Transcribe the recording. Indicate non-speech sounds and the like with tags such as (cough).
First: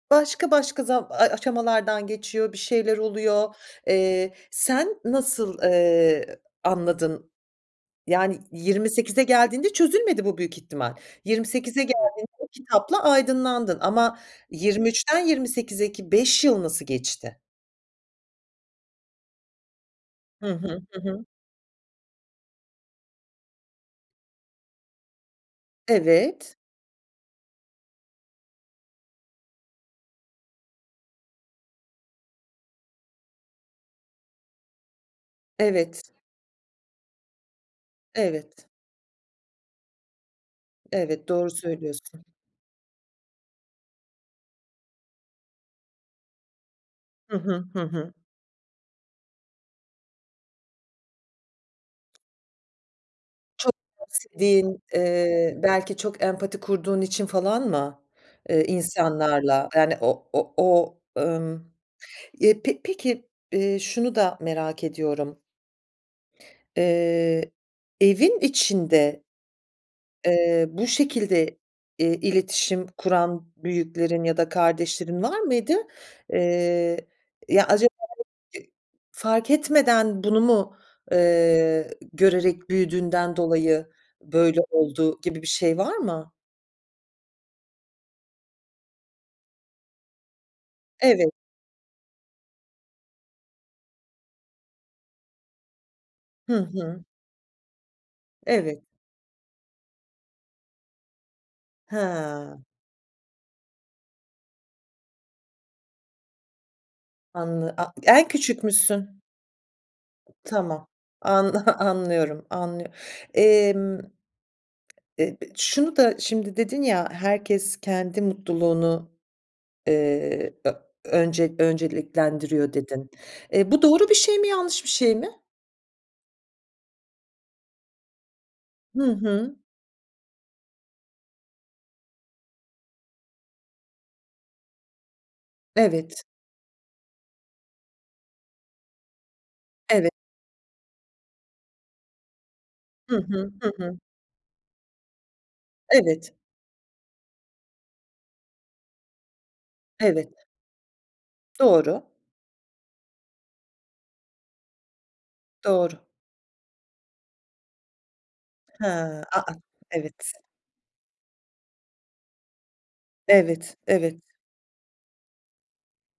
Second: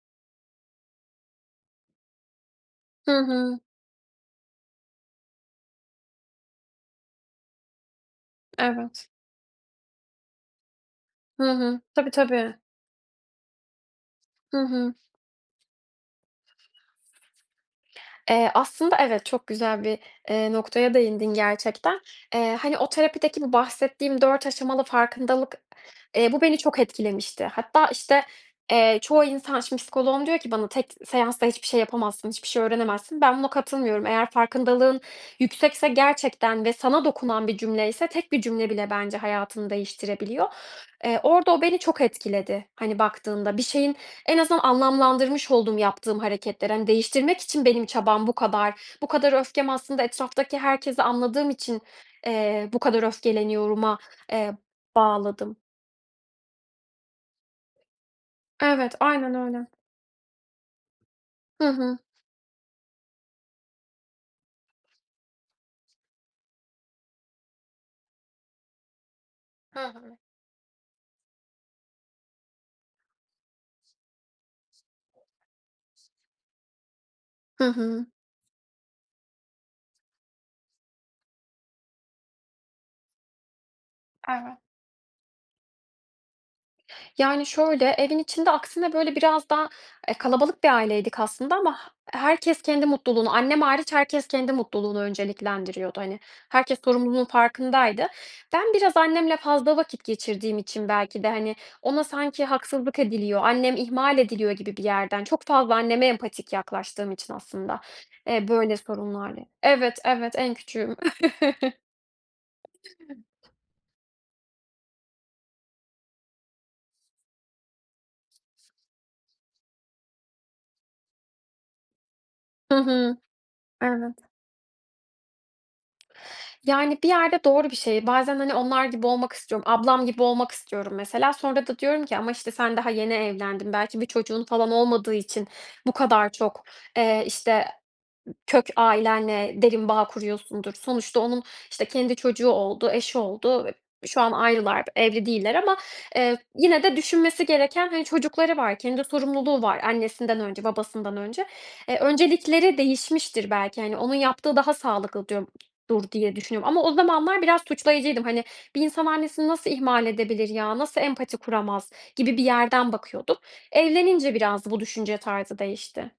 Başka başka za ay, aşamalardan geçiyor bir şeyler Hı oluyor. hı. Eee, sen nasıl, eee, anladın? Yani yirmi Evet. sekize geldiğinde çözülmedi bu büyük ihtimal. yirmi Hı sekize hı. Tabii, geldiğinde o tabii. kitapla aydınlandın ama Hı yirmi hı. üçten 28'e ki 5 yıl nasıl geçti? Eee, aslında evet, çok güzel bir, eee, Hı hı, noktaya hı hı. değindin gerçekten. Eee, hani, o terapideki bu bahsettiğim 4 aşamalı farkındalık, eee, bu Evet. beni çok etkilemişti. Hatta, işte, eee, çoğu insan, şimdi psikoloğum diyor ki bana, "Tek seansta hiçbir şey yapamazsın, hiçbir şey öğrenemezsin." Ben buna katılmıyorum. Eğer farkındalığın yüksekse Evet. gerçekten ve sana dokunan bir cümle ise tek bir Evet. cümle bile bence hayatını değiştirebiliyor. Eee, Evet, doğru orada o beni çok söylüyorsun. etkiledi, hani, baktığında. Bir şeyin en azından anlamlandırmış oldum yaptığım hareketleri. Hani, Hı değiştirmek için hı, hı benim hı. çabam bu kadar. "Bu kadar öfkem aslında etraftaki herkesi anladığım için, eee, bu kadar Çok öfkeleniyorum"a, (unintelligible) eee, sevdiğin, bağladım. eee, belki çok empati kurduğun için falan mı, eee, Evet, aynen öyle. insanlarla? Yani o o o Hı ımm hı. Eee, pe peki, eee, şunu da merak ediyorum. Eee, evin içinde Hı hı. eee, bu şekilde, eee, iletişim kuran büyüklerin ya da kardeşlerin var mıydı? Eee, Hı ya, acaba, hı. (unintelligible) eee, fark etmeden bunu mu, eee, görerek büyüdüğünden dolayı Evet. böyle oldu, gibi bir şey var mı? Yani şöyle: Evin içinde aksine böyle biraz daha, eee, kalabalık bir aileydik Evet. aslında ama he herkes kendi mutluluğunu annem hariç herkes kendi mutluluğunu önceliklendiriyordu. Hani, Hı herkes hı. sorumluluğun farkındaydı. Ben Evet. biraz annemle fazla vakit geçirdiğim için belki de, hani, ona sanki He. haksızlık ediliyor, "Annem ihmal ediliyor." gibi bir yerden çok fazla anneme empatik yaklaştığım için Anla aslında, a en eee, böyle küçükmüşsün. sorunlarla Evet, evet en Tamam, küçüğüm. T an anlıyorum. Anlıyo emm, eee, b şunu da şimdi dedin ya: "Herkes kendi mutluluğunu, eee, ö önce önceliklendiriyor." Hı dedin. hı. Eee, bu doğru bir Evet. şey mi? Yanlış bir şey mi? Yani, bir yerde doğru bir şey. Bazen, hani, onlar Hı gibi olmak hı. istiyorum. Ablam gibi olmak istiyorum mesela sonra da diyorum ki, "Ama, işte, sen daha yeni evlendin. Belki bir çocuğun falan olmadığı için bu Evet. kadar çok, eee, işte, kök ailenle derin bağ Evet. kuruyorsundur." Sonuçta onun, işte, kendi çocuğu oldu, Hı eşi hı, oldu. hı Eee, hı. şu an ayrılar, evli değiller ama, Evet. eee, yine de düşünmesi gereken, hani, çocukları var. Kendi sorumluluğu var Evet. annesinden önce, babasından önce. Eee, Doğru. öncelikleri değişmiştir. "Belki, hani, onun yaptığı daha sağlıklı." diyorum Doğru. dur diye düşünüyorum ama o zamanlar biraz suçlayıcıydım. Hani, "Bir insan Hıı. A, annesini a! nasıl ihmal Evet. edebilir ya? Nasıl empati kuramaz?" gibi bir yerden bakıyordum. Evet, evet. Evlenince biraz bu düşünce tarzı değişti.